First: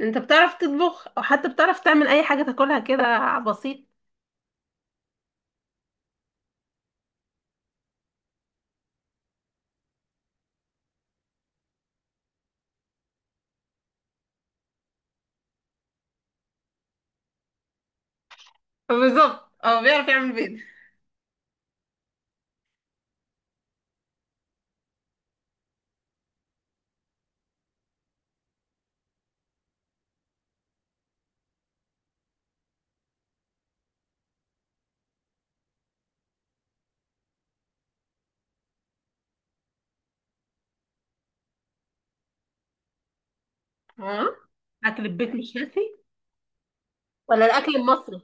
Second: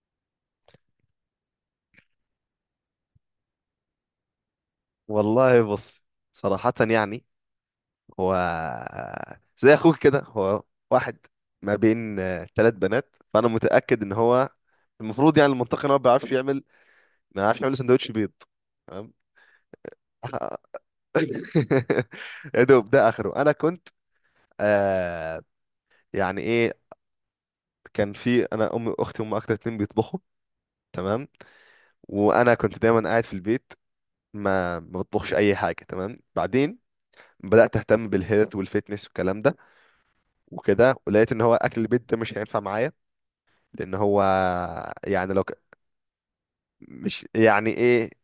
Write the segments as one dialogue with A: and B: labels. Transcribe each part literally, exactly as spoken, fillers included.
A: انت بتعرف تطبخ او حتى بتعرف تعمل اي حاجه تاكلها كده بسيط؟
B: والله بص، صراحة يعني. هو زي اخوك كده. هو واحد ما بين آه، ثلاث بنات، فانا متأكد ان هو المفروض يعني المنطقي ان هو ما بيعرفش يعمل. ما بيعرفش يعمل سندوتش بيض، تمام.
A: بالظبط، اه، بيعرف يعمل بيض.
B: يا دوب ده اخره. انا كنت آه يعني ايه. كان في، انا امي واختي هم اكتر اتنين بيطبخوا، تمام. وانا كنت دايما قاعد في البيت، ما ما بطبخش اي حاجة، تمام. بعدين بدأت اهتم بالهيلث والفيتنس والكلام ده وكده، ولقيت ان هو اكل البيت ده مش هينفع معايا لان هو
A: اه، اكل البيت
B: يعني لو ك...
A: مش شافي.
B: مش،
A: ولا
B: يعني
A: الاكل
B: ايه.
A: المصري؟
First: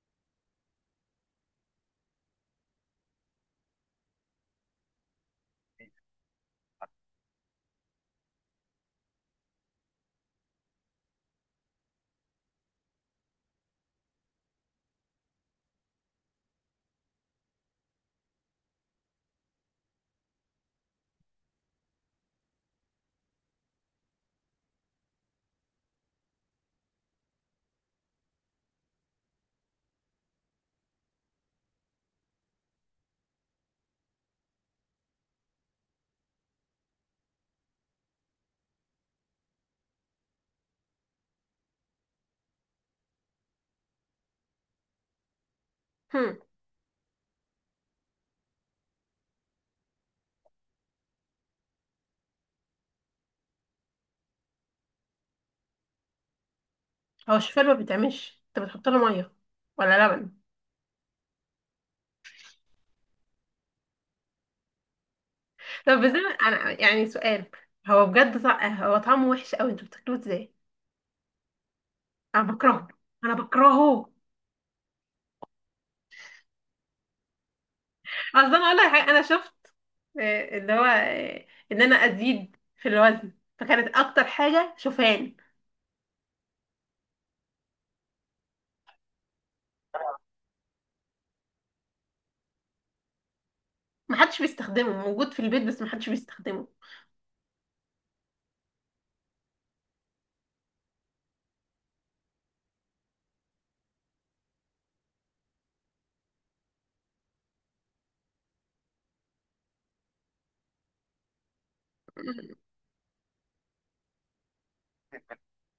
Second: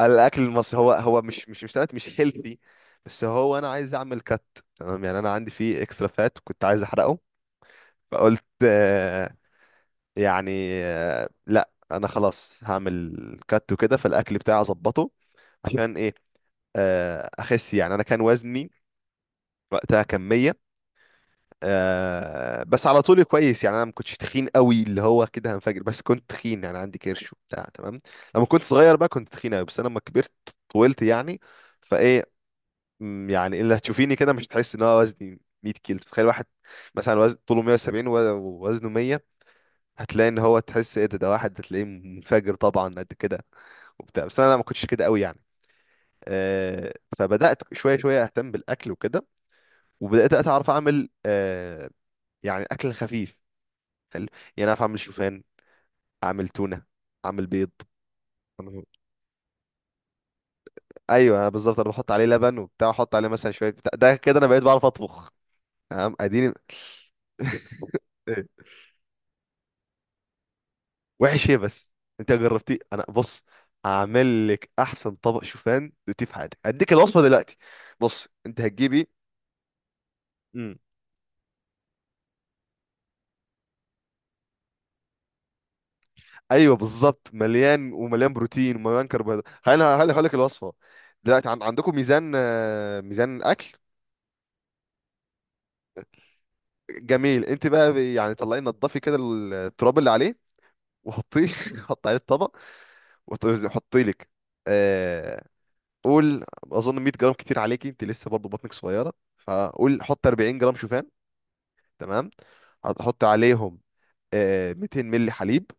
B: الاكل المصري هو هو مش مش مش سمعت مش هيلثي. بس هو انا عايز اعمل كات، تمام. يعني انا عندي فيه اكسترا فات كنت عايز احرقه. فقلت آه، يعني آه، لا، انا خلاص هعمل كات وكده، فالاكل بتاعي اظبطه عشان ايه؟ آه، اخس. يعني انا كان وزني وقتها كمية. آه بس على طول كويس، يعني انا ما كنتش تخين قوي اللي هو كده هنفجر، بس كنت تخين يعني عندي كرش وبتاع، تمام. لما كنت صغير بقى كنت تخين قوي، بس انا لما كبرت طولت يعني، فايه. مم، يعني اللي هتشوفيني كده مش هتحس ان هو وزني مئة كيلو. تخيل واحد مثلا وزن طوله مية وسبعين و- ووزنه مية، هتلاقي ان هو تحس ايه ده ده واحد هتلاقيه منفجر طبعا قد كده وبتاع. بس انا ما كنتش كده قوي يعني.
A: هم.
B: آه فبدات شويه شويه اهتم بالاكل وكده. وبدات اتعرف اعمل آه يعني اكل خفيف حلو. يعني اعرف اعمل شوفان، اعمل تونه،
A: هو
B: اعمل
A: الشوفان
B: بيض.
A: ما بيتعملش؟ انت
B: أنا-
A: بتحط له ميه ولا لبن؟
B: ايوه، أنا بالظبط. انا بحط عليه لبن وبتاع، احط عليه مثلا شويه بتاع ده كده. انا بقيت بعرف اطبخ،
A: طب
B: تمام.
A: ازاي؟
B: اديني.
A: انا يعني سؤال. هو بجد
B: إيه؟
A: طع... هو طعمه وحش قوي، انتوا بتاكلوه ازاي؟
B: وحش ايه بس؟ انت
A: انا
B: جربتيه؟
A: بكرهه.
B: انا
A: انا
B: بص
A: بكرهه.
B: هعمل لك احسن طبق شوفان دوتيه في حياتك. هديك الوصفه دلوقتي. بص
A: اصلا،
B: انت
A: انا اقول لك
B: هتجيبي.
A: حاجة، انا شفت، آه، اللي
B: امم.
A: هو، آه، ان انا ازيد في الوزن، فكانت اكتر حاجه شوفان.
B: ايوه بالظبط، مليان ومليان بروتين ومليان كربوهيدرات. خلينا هقول لك الوصفه دلوقتي. عن... عندكم ميزان، آه، ميزان اكل؟
A: محدش بيستخدمه، موجود في البيت بس محدش بيستخدمه.
B: جميل، انت بقى يعني طلعي نضفي كده التراب اللي عليه، وحطيه. حطي عليه الطبق، وحطي لك آه قول، اظن مية جرام كتير عليكي، انت لسه برضو بطنك صغيره. فقول حط اربعين جرام شوفان، تمام. هتحط عليهم آه ميتين مللي حليب،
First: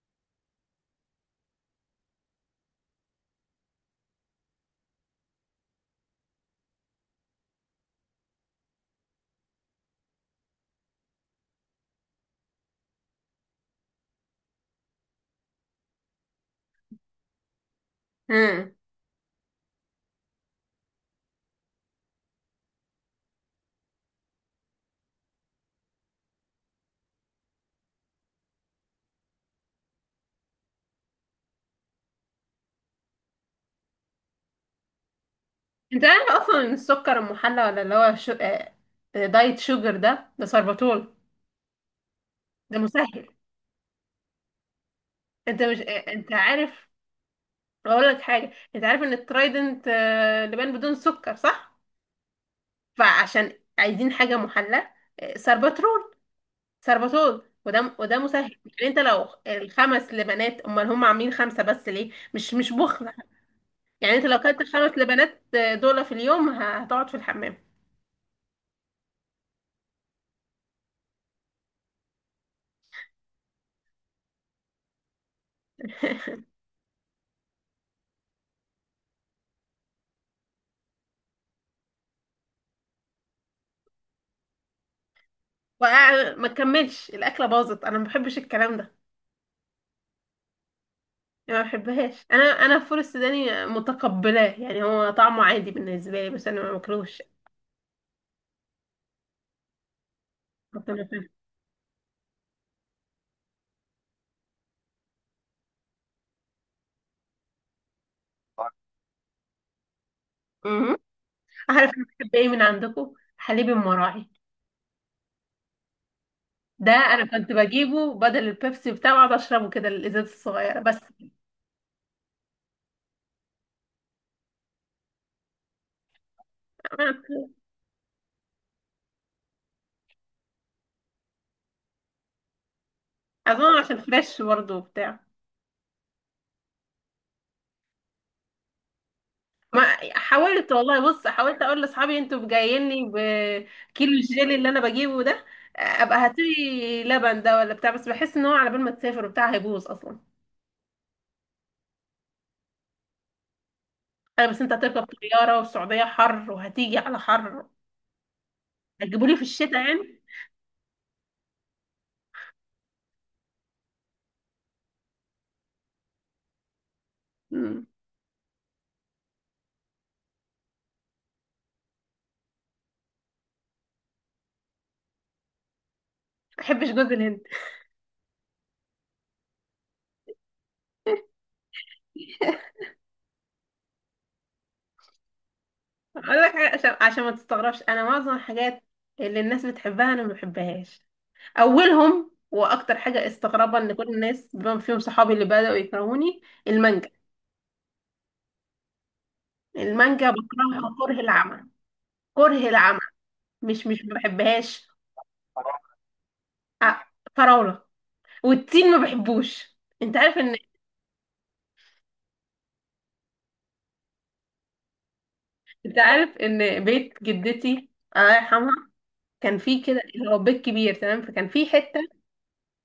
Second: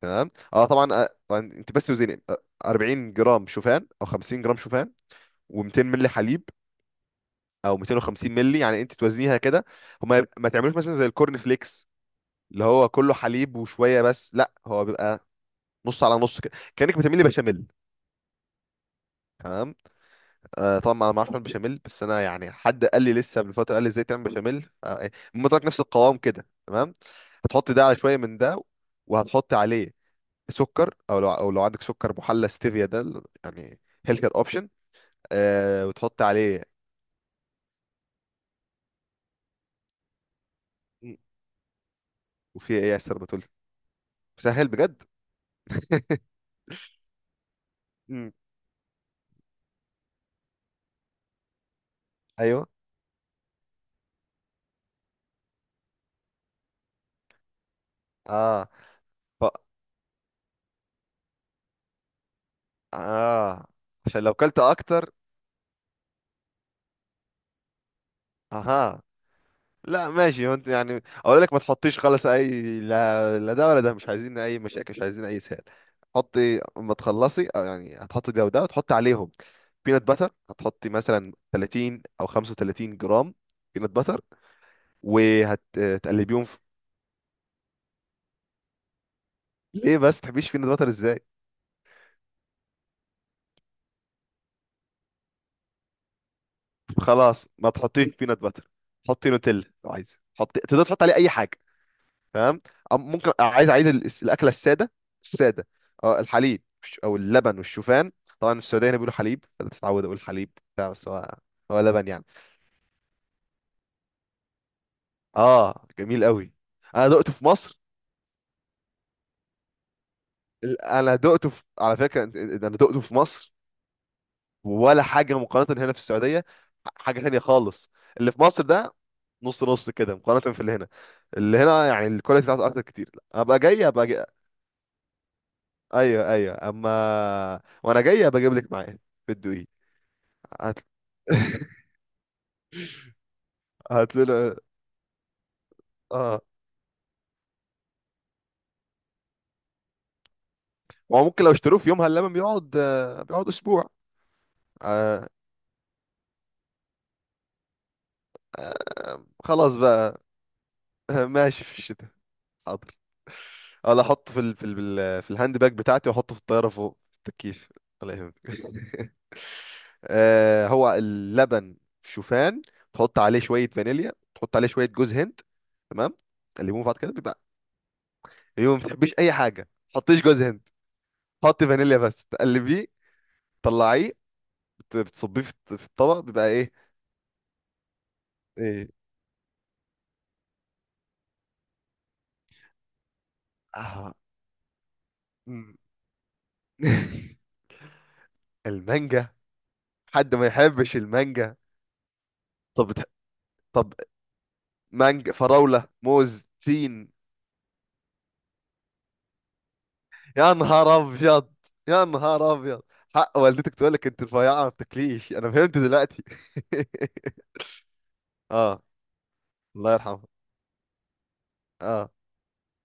B: تمام. اه طبعا، آه طبعاً انت بس وزني، آه، اربعين جرام شوفان او خمسين جرام شوفان، و200 مللي حليب او ميتين وخمسين مللي. يعني انت توزنيها كده. هما ما تعملوش مثلا زي الكورن فليكس اللي هو كله حليب وشويه، بس لا. هو بيبقى نص على نص كده، كانك بتعملي بشاميل،
A: امم.
B: تمام. آه طبعا انا ما اعرفش اعمل بشاميل، بس انا يعني حد قال لي لسه من فتره قال لي ازاي تعمل بشاميل. آه، إيه، المهم، طلعت نفس القوام كده، تمام. هتحطي ده على شويه من ده، وهتحطي عليه سكر، او لو او لو عندك سكر محلى ستيفيا، ده ال- يعني هيلثر اوبشن. آه
A: انت
B: وتحط
A: عارف اصلا
B: عليه.
A: ان السكر المحلى، ولا اللي هو شو... آه، آه، دايت شوجر، ده ده سربتول.
B: مم. وفي
A: ده
B: ايه يا استاذ
A: مسهل.
B: بتقول؟ سهل بجد.
A: انت مش، آه، انت عارف. اقول لك
B: مم.
A: حاجه، انت عارف ان الترايدنت آه، لبان بدون سكر، صح؟
B: ايوه.
A: فعشان عايزين حاجه محلى، آه، سربترول سربتول، وده وده مسهل.
B: اه.
A: يعني انت لو
B: ف...
A: الخمس لبنات، امال هم عاملين خمسه بس ليه مش مش بخل؟
B: اه
A: يعني
B: عشان
A: انت
B: لو
A: لو
B: كلت
A: كانت الخمس
B: اكتر.
A: لبنات آه، دول في اليوم، هتقعد في الحمام.
B: اها. لا ماشي. هو انت يعني اقول لك ما تحطيش خالص اي، لا لا، ده ولا ده، مش عايزين اي مشاكل، مش عايزين اي سهل. حطي اما تخلصي. أو يعني هتحطي ده وده، وتحطي عليهم بينات باتر، هتحطي مثلا ثلاثين او خمسة وثلاثين جرام بينات باتر،
A: وقع
B: وهتقلبيهم
A: ما
B: في...
A: كملش، الاكله باظت، انا ما بحبش الكلام ده.
B: ليه بس تحبيش بينات باتر ازاي؟
A: يعني ما بحبهاش، انا انا الفول السوداني متقبلاه، يعني هو طعمه عادي بالنسبه لي، بس انا ما باكلوش.
B: خلاص ما تحطيش بينات باتر. حطي نوتيلا لو عايزه، حطي تقدر
A: كنت
B: تحط عليه
A: باكله.
B: اي حاجه، تمام. أم- ممكن عايز، عايز ال- الاكله الساده، الساده. اه، الحليب والش- او اللبن والشوفان. طبعا في السعوديه هنا بيقولوا حليب، فتتعود اقول حليب بتاع،
A: أمم.
B: بس هو هو
A: عارف انا
B: لبن يعني.
A: بحب ايه من عندكم؟ حليب المراعي.
B: اه، جميل قوي.
A: ده
B: انا
A: انا
B: دقته في
A: كنت
B: مصر.
A: بجيبه بدل البيبسي، بتاعه اقعد اشربه كده الازاز الصغيره
B: ال-
A: بس.
B: انا دقته في... على فكره، أنت- أنت- انا دقته في مصر، ولا حاجه مقارنه هنا في السعوديه. حاجه تانية خالص. اللي في مصر ده نص نص كده مقارنه في اللي هنا. اللي هنا يعني الكواليتي بتاعته اكتر كتير. ابقى
A: اظن
B: جاي،
A: عشان
B: ابقى جاي.
A: فريش برضه وبتاع.
B: ايوه ايوه، اما وانا جاي ابقى اجيب لك معايا، بتدوقيه.
A: ما حاولت
B: هت...
A: والله، بص، حاولت اقول لاصحابي انتوا جاييني بكيلو الجيلي
B: هتلاقي.
A: اللي انا بجيبه ده، ابقى
B: اه،
A: هاتلي لبن ده ولا بتاع، بس بحس ان هو على بال ما تسافر وبتاع هيبوظ اصلا.
B: ما هو ممكن لو اشتروه في يومها اللبن بيقعد، آه، بيقعد اسبوع.
A: انا بس، انت هتركب
B: آه،
A: طياره والسعوديه حر، وهتيجي على حر. هتجيبوا لي في الشتاء
B: خلاص
A: يعني.
B: بقى. ماشي في الشتاء. حاضر. ولا احطه في ال... في ال... في الهاند باج بتاعتي، واحطه في الطياره فوق في التكييف.
A: مم.
B: ولا يهمك. آه، هو اللبن شوفان، تحط عليه شويه فانيليا، تحط عليه شويه جوز هند، تمام.
A: ما
B: تقلبهم في
A: بحبش
B: بعض كده.
A: جوز
B: بيبقى،
A: الهند.
B: يوم ما تحبيش اي حاجه ما تحطيش جوز هند. حطي فانيليا بس، تقلبيه، تطلعيه، بت- بتصبيه في الط- في الطبق.
A: اقول
B: بيبقى
A: لك حاجه،
B: ايه،
A: عشان عشان ما تستغربش، انا معظم الحاجات
B: ايه.
A: اللي الناس بتحبها انا ما بحبهاش. اولهم واكتر حاجه استغرابا، ان كل
B: آه.
A: الناس بما فيهم صحابي اللي بداوا
B: مم.
A: يكرهوني. المانجا.
B: المانجا.
A: المانجا
B: حد ما
A: بكرهها
B: يحبش
A: كره
B: المانجا؟
A: العمى. كره
B: طب
A: العمى.
B: بتح...
A: مش
B: طب
A: مش ما بحبهاش.
B: مانجا، فراولة، موز،
A: أ-
B: تين.
A: فراولة. والتين ما بحبوش. انت عارف
B: يا
A: ان
B: نهار ابيض. يا نهار ابيضد. حق والدتك تقول لك انت رفيعة ما بتاكليش، انا فهمت
A: انت
B: دلوقتي.
A: عارف ان بيت جدتي، الله يرحمها،
B: اه.
A: كان فيه
B: الله
A: كده
B: يرحمه.
A: اللي هو بيت كبير تمام، فكان فيه حتة،
B: اه.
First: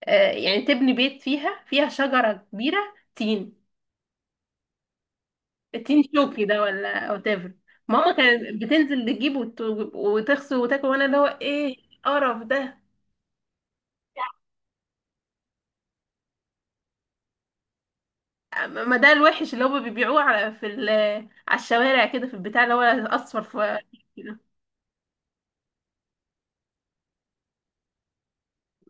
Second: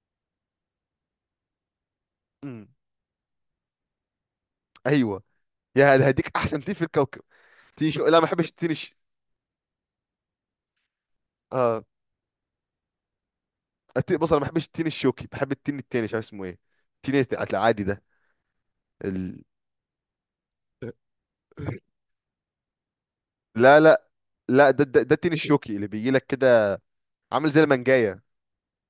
A: آه يعني تبني بيت، فيها فيها شجرة
B: امم.
A: كبيرة، تين.
B: ايوه. يا
A: التين
B: هذا، هديك
A: شوكي
B: احسن
A: ده،
B: تين في
A: ولا
B: الكوكب.
A: whatever؟
B: تين شو؟
A: ماما
B: لا، ما بحبش
A: كانت
B: التين الش...
A: بتنزل تجيب وت- وتغسل وتاكل، وانا اللي هو ايه
B: اه.
A: القرف ده.
B: التين بص، انا ما بحبش التين الشوكي، بحب التين التاني، مش عارف اسمه ايه. التين الت- العادي ده.
A: ما ده
B: ال...
A: الوحش اللي هما بيبيعوه، على في ال... على الشوارع كده، في البتاع اللي هو اصفر في
B: لا لا.
A: كده،
B: لا، ده ده, ده التين الشوكي اللي بيجي لك كده، عامل زي المانجايه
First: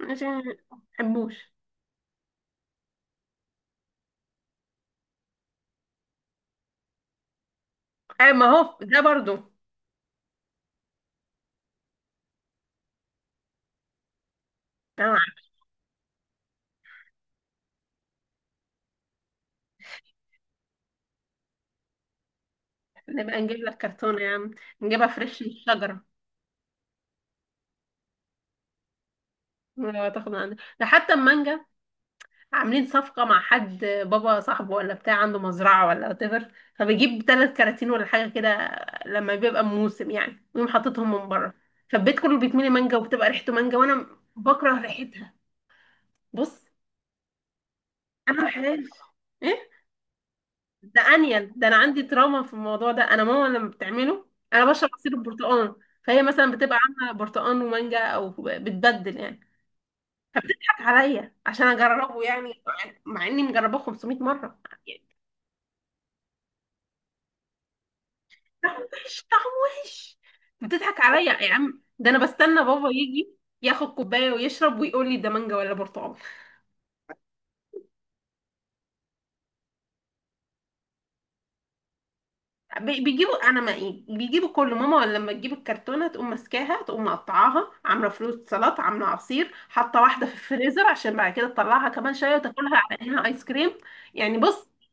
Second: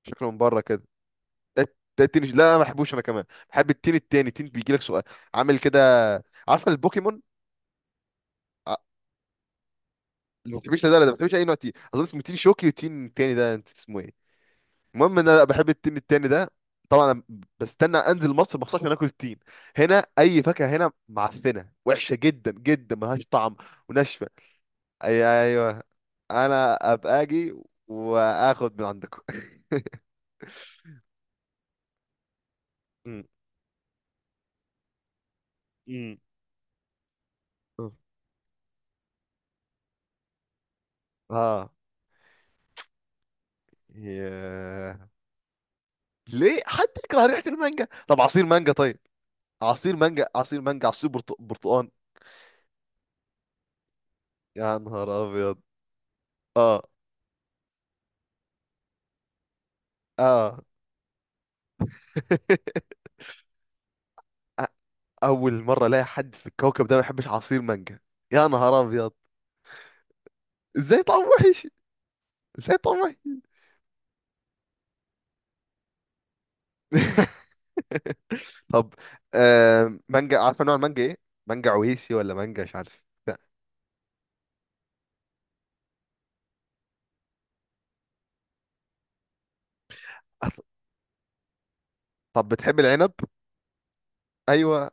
A: مش
B: شكله من بره كده.
A: بحبوش.
B: ده ده التين، لا انا ما بحبوش انا كمان. بحب التين التاني، تين بيجي لك سؤال، عامل كده. عارفه البوكيمون؟
A: أي، ما
B: ع-
A: هو ده برضو.
B: اللي ما بتحبش ده ولا ده؟ ما بتحبش اي نوع تين. اظن اسمه تين شوكي، والتين التاني ده انت اسمه ايه؟
A: أنا
B: المهم ان انا لا
A: عارفة.
B: بحب التين التاني ده. طبعا أنا بستنى انزل مصر مخصوص عشان اكل التين. هنا اي فاكهه هنا معفنه، وحشه جدا جدا، ملهاش
A: نبقى
B: طعم
A: نجيب لك كرتونة
B: وناشفه.
A: يا عم، نجيبها
B: ايوه
A: فريش من
B: ايوه،
A: الشجرة.
B: انا ابقى اجي واخد من عندكم.
A: لو تاخد من عندنا، ده حتى المانجا، عاملين صفقة مع حد، بابا صاحبه ولا بتاع عنده مزرعة ولا whatever، فبيجيب ثلاث كراتين ولا حاجة كده لما بيبقى موسم يعني، ويقوم حاططهم من بره،
B: ها.
A: فالبيت كله بيتملي مانجا، وبتبقى ريحته مانجا، وانا بكره
B: ياه.
A: ريحتها.
B: ليه
A: بص،
B: حد يكره ريحة المانجا؟ طب
A: انا
B: عصير
A: ما
B: مانجا
A: بحبهاش.
B: طيب؟
A: ايه؟
B: عصير مانجا، عصير مانجا،
A: ده
B: عصير برتق...
A: انيل، ده انا
B: برتقان.
A: عندي تراما في الموضوع ده. انا ماما لما بتعمله انا
B: يا
A: بشرب
B: نهار
A: عصير
B: ابيض.
A: البرتقال، فهي مثلا بتبقى
B: اه.
A: عامله برتقال ومانجا، او بتبدل يعني،
B: اه.
A: فبتضحك عليا عشان اجربه، يعني مع اني مجرباه خمسمية مره،
B: أ-
A: يعني
B: اول مرة الاقي حد في الكوكب ده ما يحبش عصير مانجا. يا
A: طعم
B: نهار ابيض.
A: وحش، طعم وحش. بتضحك
B: ازاي طعم
A: عليا يا
B: وحش؟
A: عم، ده انا بستنى
B: ازاي
A: بابا
B: طعم وحش؟
A: يجي ياخد كوبايه ويشرب ويقول لي ده مانجا ولا برتقال؟
B: طب آه مانجا، عارفة نوع المانجا ايه؟ مانجا عويسي، ولا مانجا مش
A: بي-
B: عارف. لا.
A: بيجيبوا، انا ما إيه، بيجيبوا كله. ماما لما تجيب الكرتونه تقوم ماسكاها، تقوم مقطعاها، عامله فروت سلطه، عامله عصير، حاطه واحده في الفريزر عشان بعد كده تطلعها كمان شويه
B: طب
A: وتاكلها
B: بتحب
A: على
B: العنب؟
A: انها ايس كريم. يعني بص،
B: ايوه،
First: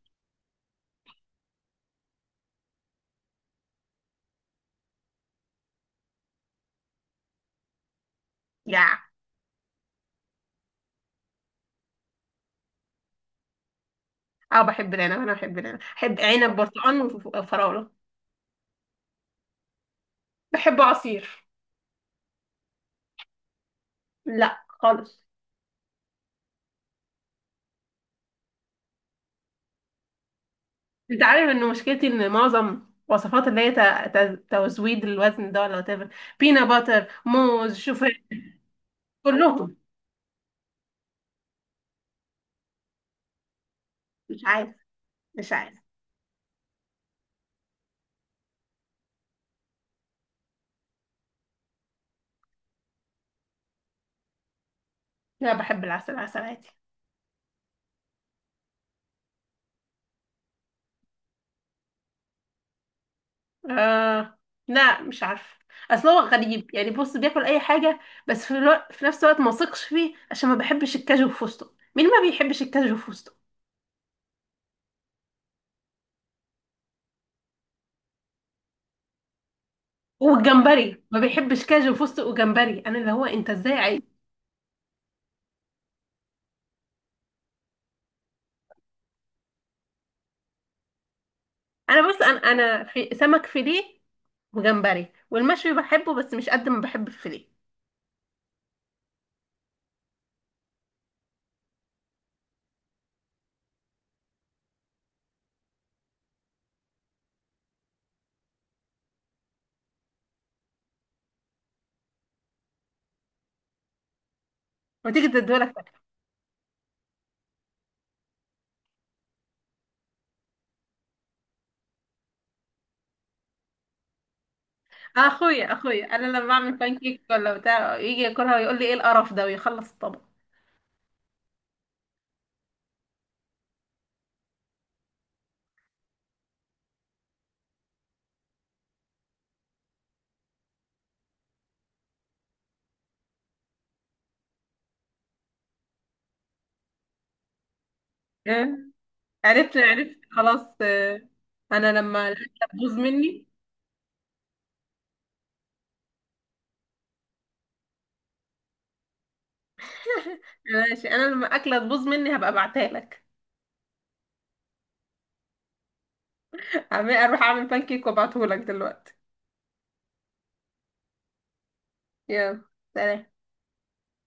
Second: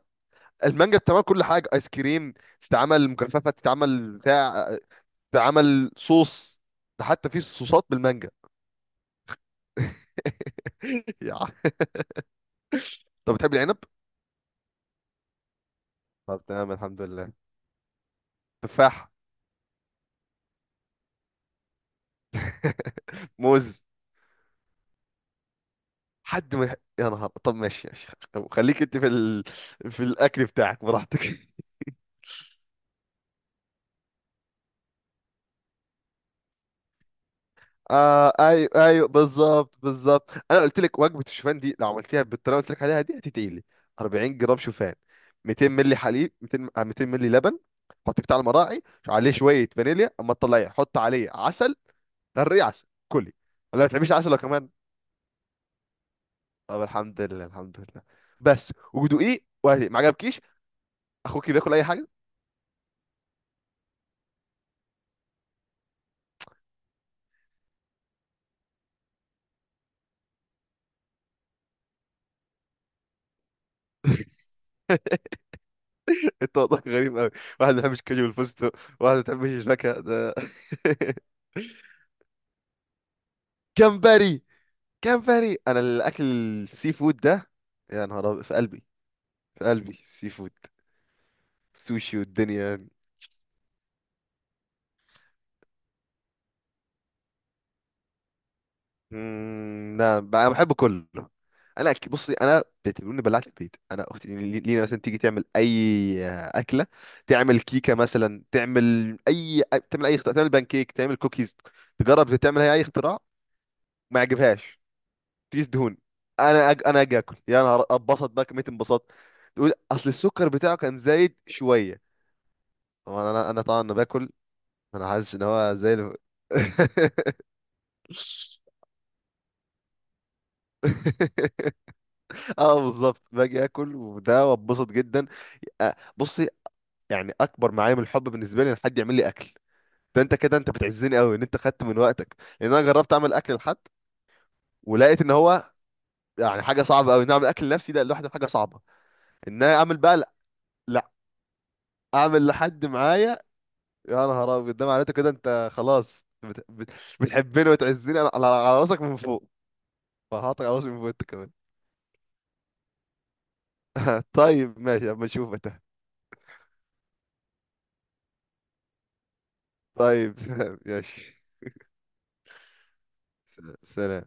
B: المانجا بتعمل كل حاجه، ايس كريم، تتعمل مجففه، تتعمل بتاع، ده عمل صوص. ده حتى في صوصات بالمانجا.
A: يا،
B: يا عم. طب بتحب العنب؟
A: اه، بحب العنب. انا بحب العنب، بحب
B: طب
A: عنب،
B: تمام،
A: برتقال،
B: الحمد
A: وف-
B: لله.
A: وفراوله.
B: تفاح.
A: بحب عصير.
B: موز.
A: لا خالص.
B: حد ما يح- يا نهار. طب ماشي ماشي، طب خليك انت في ال... في الاكل بتاعك
A: انت عارف
B: براحتك.
A: ان مشكلتي، ان معظم وصفات اللي هي ت- ت- تزويد الوزن ده ولا whatever، بينا باتر، موز، شوفان،
B: آه ايوه ايوه بالظبط
A: كلهم.
B: بالظبط. انا قلت لك وجبه الشوفان دي لو عملتيها بالطريقه اللي قلت لك عليها دي هتتقلي. اربعين
A: مش
B: جرام
A: عايز.
B: شوفان،
A: مش
B: ميتين
A: عايز.
B: مللي حليب، ميتين م- آه، ميتين مللي لبن. حطيه بتاع المراعي. عليه شويه فانيليا، اما تطلعيه حط عليه عسل، غرقيه عسل كلي. ولا ما بتحبيش عسل لو كمان؟
A: لا، بحب العسل، عسل عادي.
B: طب الحمد لله الحمد لله. بس ودوقيه، وهدي ما عجبكيش، اخوكي بياكل اي حاجه.
A: آه. لا مش عارفة. اصل هو غريب، يعني بص بياكل اي حاجة، بس في, الوقت في نفس الوقت ما ثقش فيه، عشان ما بحبش الكاجو وفستق. مين ما بيحبش الكاجو وفستق
B: انت وضعك غريب قوي. واحد ما بيحبش كاجو والفستق، واحد ما بيحبش الفاكهه ده.
A: والجمبري؟ ما بيحبش كاجو وفستق وجمبري، انا اللي هو انت ازاي عايز؟
B: كامباري. كامباري، انا الاكل السي فود ده، يا نهار أبيض، في قلبي، في قلبي السي فود،
A: انا
B: سوشي
A: بص، انا انا
B: والدنيا.
A: في سمك فيليه وجمبري والمشوي بحبه، بس مش قد ما بحب الفيليه.
B: مم، لا بقى. انا بحب كله. انا أك- بصي، انا بتقولني بلعت البيت. انا اختي لي- لينا مثلا تيجي تعمل اي اكله، تعمل كيكه مثلا، تعمل اي، تعمل اي اختراع، تعمل بانكيك، تعمل كوكيز، تجرب تعمل هي اي اختراع ما يعجبهاش.
A: وتيجي
B: تيجي
A: تدولك.
B: دهون، انا أج... انا اجي اكل، يا نهار اتبسط بقى كميه انبساط. تقول اصل السكر بتاعه كان زايد شويه. طبعا انا، انا طبعا أنا باكل. انا حاسس ان
A: اخويا
B: هو زي
A: اخويا
B: الف-
A: انا لما بعمل بان كيك ولا بتاع يجي ياكلها ويقول لي ايه القرف ده، ويخلص الطبق.
B: اه بالظبط، باجي اكل وده، واتبسط جدا. آه، بصي، يعني اكبر معايا من الحب بالنسبه لي ان حد يعمل لي اكل. ده انت كده، انت بتعزني قوي ان انت خدت من وقتك، لان انا جربت اعمل اكل لحد، ولقيت ان هو يعني حاجه صعبه قوي ان اعمل اكل لنفسي ده لوحده، حاجه صعبه ان انا
A: عرفت،
B: اعمل
A: عرفت،
B: بقى. لا،
A: خلاص.
B: لا،
A: آه، انا لما
B: اعمل
A: الاكله
B: لحد
A: تبوظ
B: معايا؟
A: مني.
B: يا نهار ابيض، ده معناته كده انت خلاص بت... بت... بتحبني وتعزني على على- على راسك من فوق، فهعطيك على راسي من
A: ماشي،
B: فوق انت
A: انا لما
B: كمان.
A: الاكله تبوظ مني هبقى ابعتها لك.
B: طيب ماشي، اما اشوفك.
A: أعمل- اروح اعمل بانكيك وابعته لك دلوقتي.
B: طيب ماشي.
A: يلا. سلام.
B: س- سلام.